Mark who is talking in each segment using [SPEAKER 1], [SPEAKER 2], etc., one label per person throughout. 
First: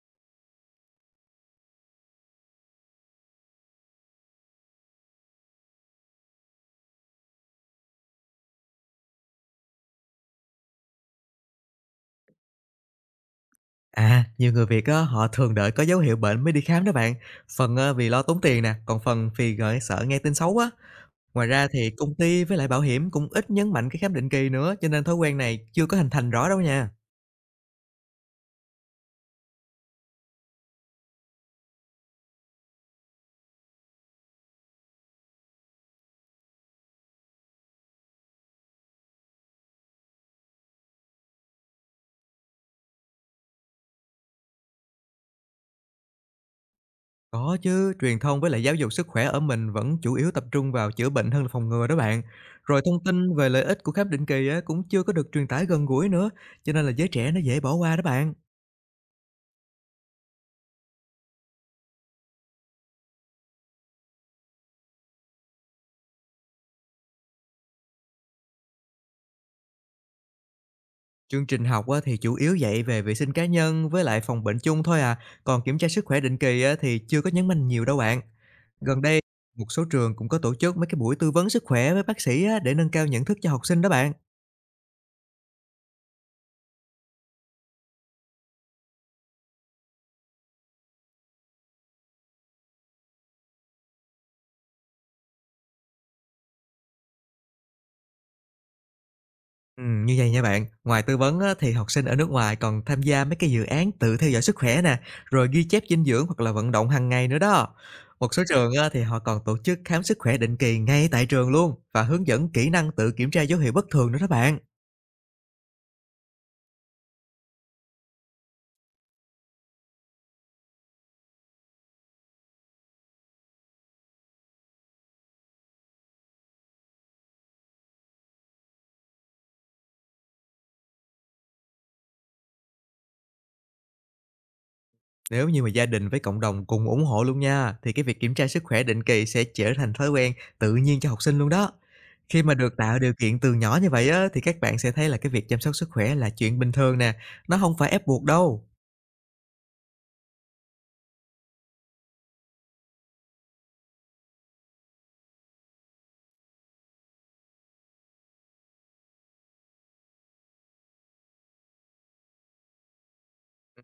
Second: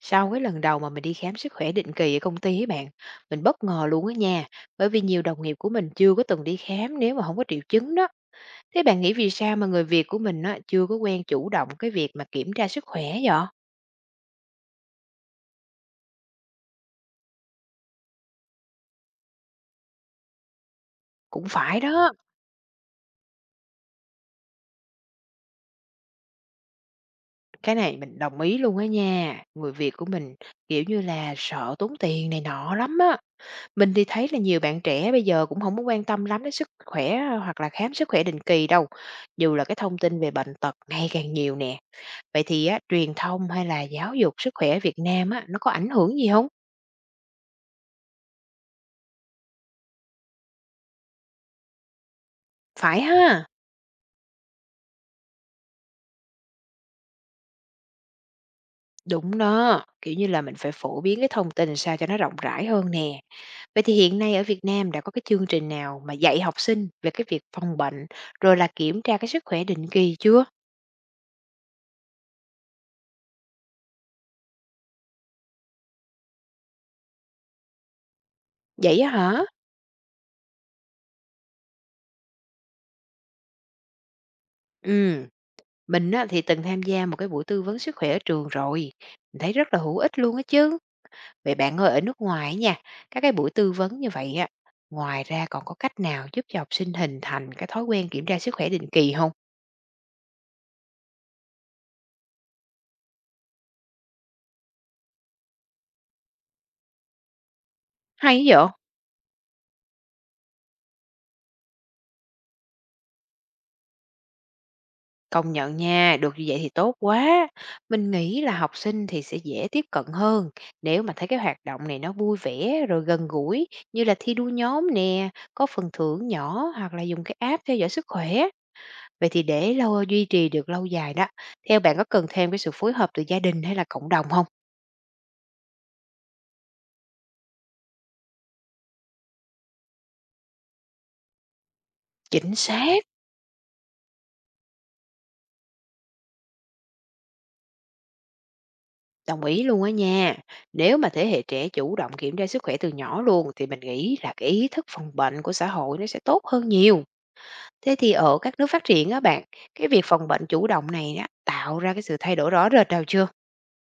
[SPEAKER 1] Sau cái lần đầu mà mình đi khám sức khỏe định kỳ ở công ty ấy bạn, mình bất ngờ luôn á nha, bởi vì nhiều đồng nghiệp của mình chưa có từng đi khám nếu mà không có triệu chứng đó. Thế bạn nghĩ vì sao mà người Việt của mình á chưa có quen chủ động cái việc mà kiểm tra sức khỏe vậy?
[SPEAKER 2] À, nhiều người Việt á, họ thường đợi có dấu hiệu bệnh mới đi khám đó bạn. Phần vì lo tốn tiền nè, còn phần vì ngại sợ nghe tin xấu á.
[SPEAKER 1] Cũng
[SPEAKER 2] Ngoài ra
[SPEAKER 1] phải
[SPEAKER 2] thì
[SPEAKER 1] đó,
[SPEAKER 2] công ty với lại bảo hiểm cũng ít nhấn mạnh cái khám định kỳ nữa, cho nên thói quen này chưa có hình thành rõ đâu nha.
[SPEAKER 1] cái này mình đồng ý luôn á nha. Người Việt của mình kiểu như là sợ tốn tiền này nọ lắm á. Mình thì thấy là nhiều bạn trẻ bây giờ cũng không có quan tâm lắm đến sức khỏe hoặc là khám sức khỏe định kỳ đâu. Dù là cái thông tin về bệnh tật ngày càng nhiều nè. Vậy thì á, truyền thông hay là giáo dục sức khỏe Việt Nam á, nó có ảnh hưởng gì không?
[SPEAKER 2] Có chứ, truyền thông với lại giáo dục sức khỏe ở mình vẫn chủ yếu tập trung vào chữa bệnh hơn là phòng ngừa đó bạn. Rồi
[SPEAKER 1] Phải
[SPEAKER 2] thông tin
[SPEAKER 1] ha?
[SPEAKER 2] về lợi ích của khám định kỳ á, cũng chưa có được truyền tải gần gũi nữa, cho nên là giới trẻ nó dễ bỏ qua đó bạn.
[SPEAKER 1] Đúng đó, kiểu như là, mình phải phổ biến cái thông tin sao cho nó rộng rãi hơn nè. Vậy thì hiện nay ở Việt Nam đã có cái chương trình nào mà dạy học sinh về cái việc phòng bệnh, rồi là kiểm tra cái sức khỏe định kỳ chưa?
[SPEAKER 2] Chương trình học á, thì chủ yếu dạy về vệ sinh cá nhân với lại phòng bệnh chung thôi à, còn kiểm tra sức khỏe định kỳ á, thì chưa có nhấn mạnh nhiều đâu bạn.
[SPEAKER 1] Vậy
[SPEAKER 2] Gần
[SPEAKER 1] á
[SPEAKER 2] đây,
[SPEAKER 1] hả?
[SPEAKER 2] một số trường cũng có tổ chức mấy cái buổi tư vấn sức khỏe với bác sĩ á, để nâng cao nhận thức cho học sinh đó bạn.
[SPEAKER 1] Ừm, mình á, thì từng tham gia một cái buổi tư vấn sức khỏe ở trường rồi, mình thấy rất là hữu ích luôn á chứ. Vậy bạn ơi, ở nước ngoài á nha, các cái buổi tư vấn như vậy á, ngoài ra còn có cách nào giúp cho học sinh hình thành cái thói quen kiểm tra sức khỏe định kỳ không?
[SPEAKER 2] Ừ, như vậy nha bạn, ngoài tư vấn á, thì học sinh ở nước ngoài còn tham gia mấy cái dự án tự theo dõi sức khỏe nè, rồi ghi chép dinh dưỡng hoặc là vận động hàng ngày nữa đó. Một số
[SPEAKER 1] Hay vậy?
[SPEAKER 2] trường á, thì họ còn tổ chức khám sức khỏe định kỳ ngay tại trường luôn và hướng dẫn kỹ năng tự kiểm tra dấu hiệu bất thường nữa đó bạn.
[SPEAKER 1] Công nhận nha, được như vậy thì tốt quá. Mình nghĩ là học sinh thì sẽ dễ tiếp cận hơn nếu mà thấy cái hoạt động này nó vui vẻ rồi gần gũi, như là thi đua nhóm nè, có phần thưởng nhỏ hoặc là dùng cái app theo dõi sức khỏe. Vậy thì để lâu, duy trì được lâu dài đó, theo bạn có cần thêm cái sự phối hợp từ gia đình hay là cộng đồng không?
[SPEAKER 2] Nếu như mà gia đình với cộng đồng cùng ủng hộ luôn nha, thì cái việc kiểm tra sức khỏe định kỳ sẽ trở thành thói quen tự nhiên cho học sinh luôn đó. Khi mà
[SPEAKER 1] Chính
[SPEAKER 2] được tạo
[SPEAKER 1] xác.
[SPEAKER 2] điều kiện từ nhỏ như vậy á, thì các bạn sẽ thấy là cái việc chăm sóc sức khỏe là chuyện bình thường nè, nó không phải ép buộc đâu.
[SPEAKER 1] Đồng ý luôn á nha. Nếu mà thế hệ trẻ chủ động kiểm tra sức khỏe từ nhỏ luôn thì mình nghĩ là cái ý thức phòng bệnh của xã hội nó sẽ tốt hơn nhiều. Thế thì ở các nước phát triển á bạn, cái việc phòng bệnh chủ động này á, tạo ra cái sự thay đổi rõ rệt nào chưa?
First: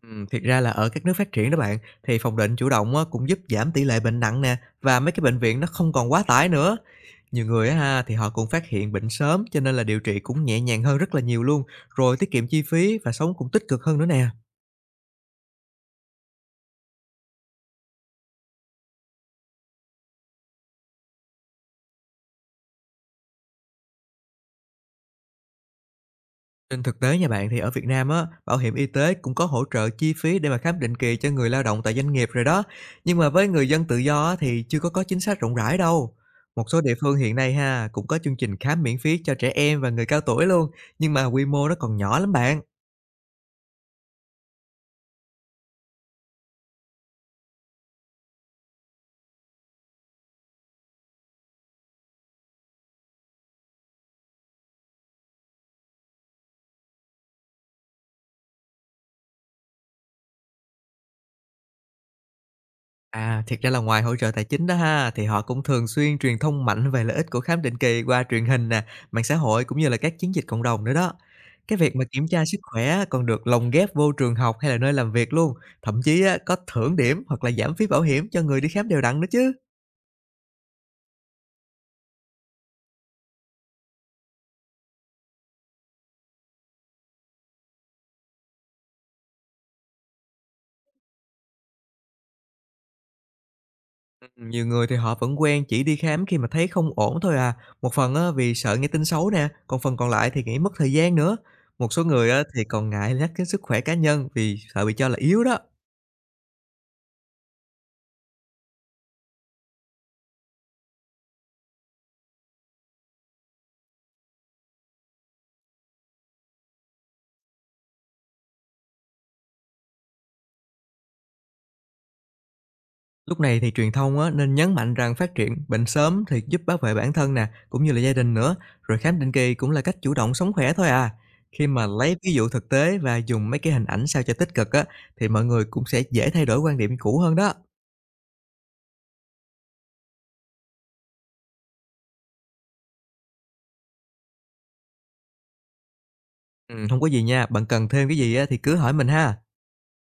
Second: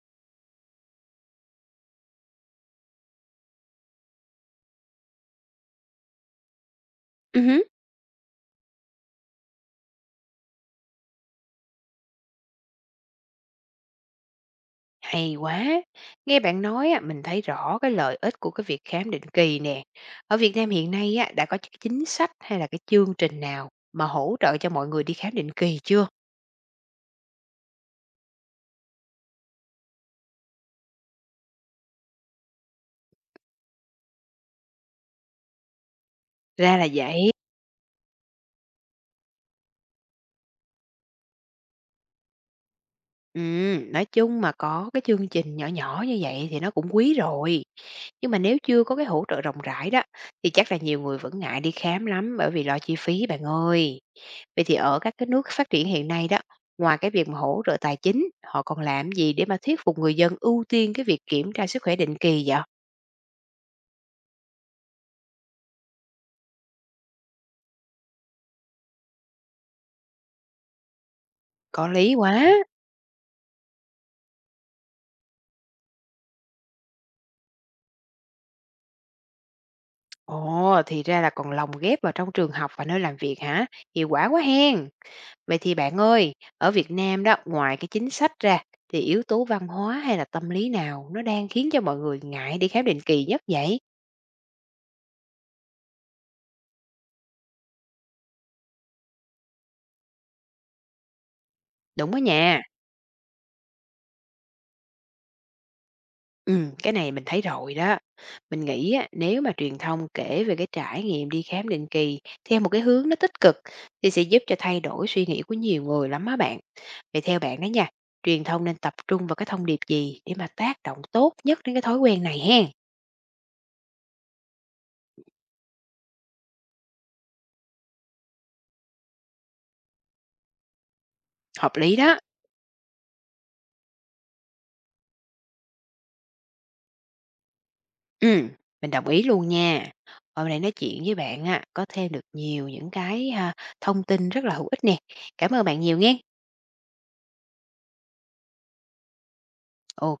[SPEAKER 2] Thiệt ra là ở các nước phát triển đó bạn, thì phòng bệnh chủ động á, cũng giúp giảm tỷ lệ bệnh nặng nè, và mấy cái bệnh viện nó không còn quá tải nữa.
[SPEAKER 1] Ừ
[SPEAKER 2] Nhiều
[SPEAKER 1] hứ.
[SPEAKER 2] người á ha, thì họ cũng phát hiện bệnh sớm cho nên là điều trị cũng nhẹ nhàng hơn rất là nhiều luôn, rồi tiết kiệm chi phí và sống cũng tích cực hơn nữa nè.
[SPEAKER 1] Hay quá. Nghe bạn nói á, mình thấy rõ cái lợi ích của cái việc khám định kỳ nè. Ở Việt Nam hiện nay á, đã có cái chính sách hay là cái chương trình nào mà hỗ trợ cho mọi người đi khám định kỳ chưa?
[SPEAKER 2] Trên thực tế nha bạn, thì ở Việt Nam á, bảo hiểm y tế cũng có hỗ trợ chi phí để mà khám định kỳ cho người lao động tại doanh nghiệp rồi đó. Nhưng mà với người dân tự do á, thì chưa có chính sách rộng rãi đâu. Một
[SPEAKER 1] Ra
[SPEAKER 2] số
[SPEAKER 1] là
[SPEAKER 2] địa phương
[SPEAKER 1] vậy.
[SPEAKER 2] hiện nay ha, cũng có chương trình khám miễn phí cho trẻ em và người cao tuổi luôn, nhưng mà quy mô nó còn nhỏ lắm bạn.
[SPEAKER 1] Nói chung mà có cái chương trình nhỏ nhỏ như vậy thì nó cũng quý rồi. Nhưng mà nếu chưa có cái hỗ trợ rộng rãi đó, thì chắc là nhiều người vẫn ngại đi khám lắm bởi vì lo chi phí bạn ơi. Vậy thì ở các cái nước phát triển hiện nay đó, ngoài cái việc mà hỗ trợ tài chính, họ còn làm gì để mà thuyết phục người dân ưu tiên cái việc kiểm tra sức khỏe định kỳ vậy?
[SPEAKER 2] À, thiệt ra là ngoài hỗ trợ tài chính đó ha, thì họ cũng thường xuyên truyền thông mạnh về lợi ích của khám định kỳ qua truyền hình nè, mạng xã hội cũng như là các chiến dịch cộng đồng nữa đó. Cái
[SPEAKER 1] Có
[SPEAKER 2] việc mà
[SPEAKER 1] lý
[SPEAKER 2] kiểm tra
[SPEAKER 1] quá.
[SPEAKER 2] sức khỏe còn được lồng ghép vô trường học hay là nơi làm việc luôn, thậm chí á, có thưởng điểm hoặc là giảm phí bảo hiểm cho người đi khám đều đặn nữa chứ.
[SPEAKER 1] Ồ, thì ra là còn lồng ghép vào trong trường học và nơi làm việc hả? Hiệu quả quá hen. Vậy thì bạn ơi, ở Việt Nam đó, ngoài cái chính sách ra thì yếu tố văn hóa hay là tâm lý nào nó đang khiến cho mọi người ngại đi khám định kỳ nhất vậy?
[SPEAKER 2] Ừ, nhiều người thì họ vẫn quen chỉ đi khám khi mà thấy không ổn thôi à, một phần á, vì sợ nghe tin xấu nè, còn phần còn lại thì nghĩ mất thời gian nữa. Một số
[SPEAKER 1] Đúng đó
[SPEAKER 2] người á,
[SPEAKER 1] nha.
[SPEAKER 2] thì còn ngại nhắc đến sức khỏe cá nhân vì sợ bị cho là yếu đó.
[SPEAKER 1] Ừ, cái này mình thấy rồi đó. Mình nghĩ á, nếu mà truyền thông kể về cái trải nghiệm đi khám định kỳ theo một cái hướng nó tích cực thì sẽ giúp cho thay đổi suy nghĩ của nhiều người lắm á bạn. Vậy theo bạn đó nha, truyền thông nên tập trung vào cái thông điệp gì để mà tác động tốt nhất đến cái thói quen này hen?
[SPEAKER 2] Lúc này thì truyền thông á, nên nhấn mạnh rằng phát triển bệnh sớm thì giúp bảo vệ bản thân nè, cũng như là gia đình nữa. Rồi khám định kỳ cũng là cách chủ động sống khỏe thôi à. Khi
[SPEAKER 1] Hợp
[SPEAKER 2] mà
[SPEAKER 1] lý
[SPEAKER 2] lấy
[SPEAKER 1] đó.
[SPEAKER 2] ví dụ thực tế và dùng mấy cái hình ảnh sao cho tích cực á, thì mọi người cũng sẽ dễ thay đổi quan điểm cũ hơn đó.
[SPEAKER 1] Ừ, mình đồng ý luôn nha. Hôm nay nói chuyện với bạn á, có thêm được nhiều những cái, thông tin rất là hữu ích nè. Cảm ơn bạn nhiều nghen.
[SPEAKER 2] Ừ, không có gì nha, bạn cần thêm cái gì á, thì cứ hỏi mình ha.
[SPEAKER 1] OK.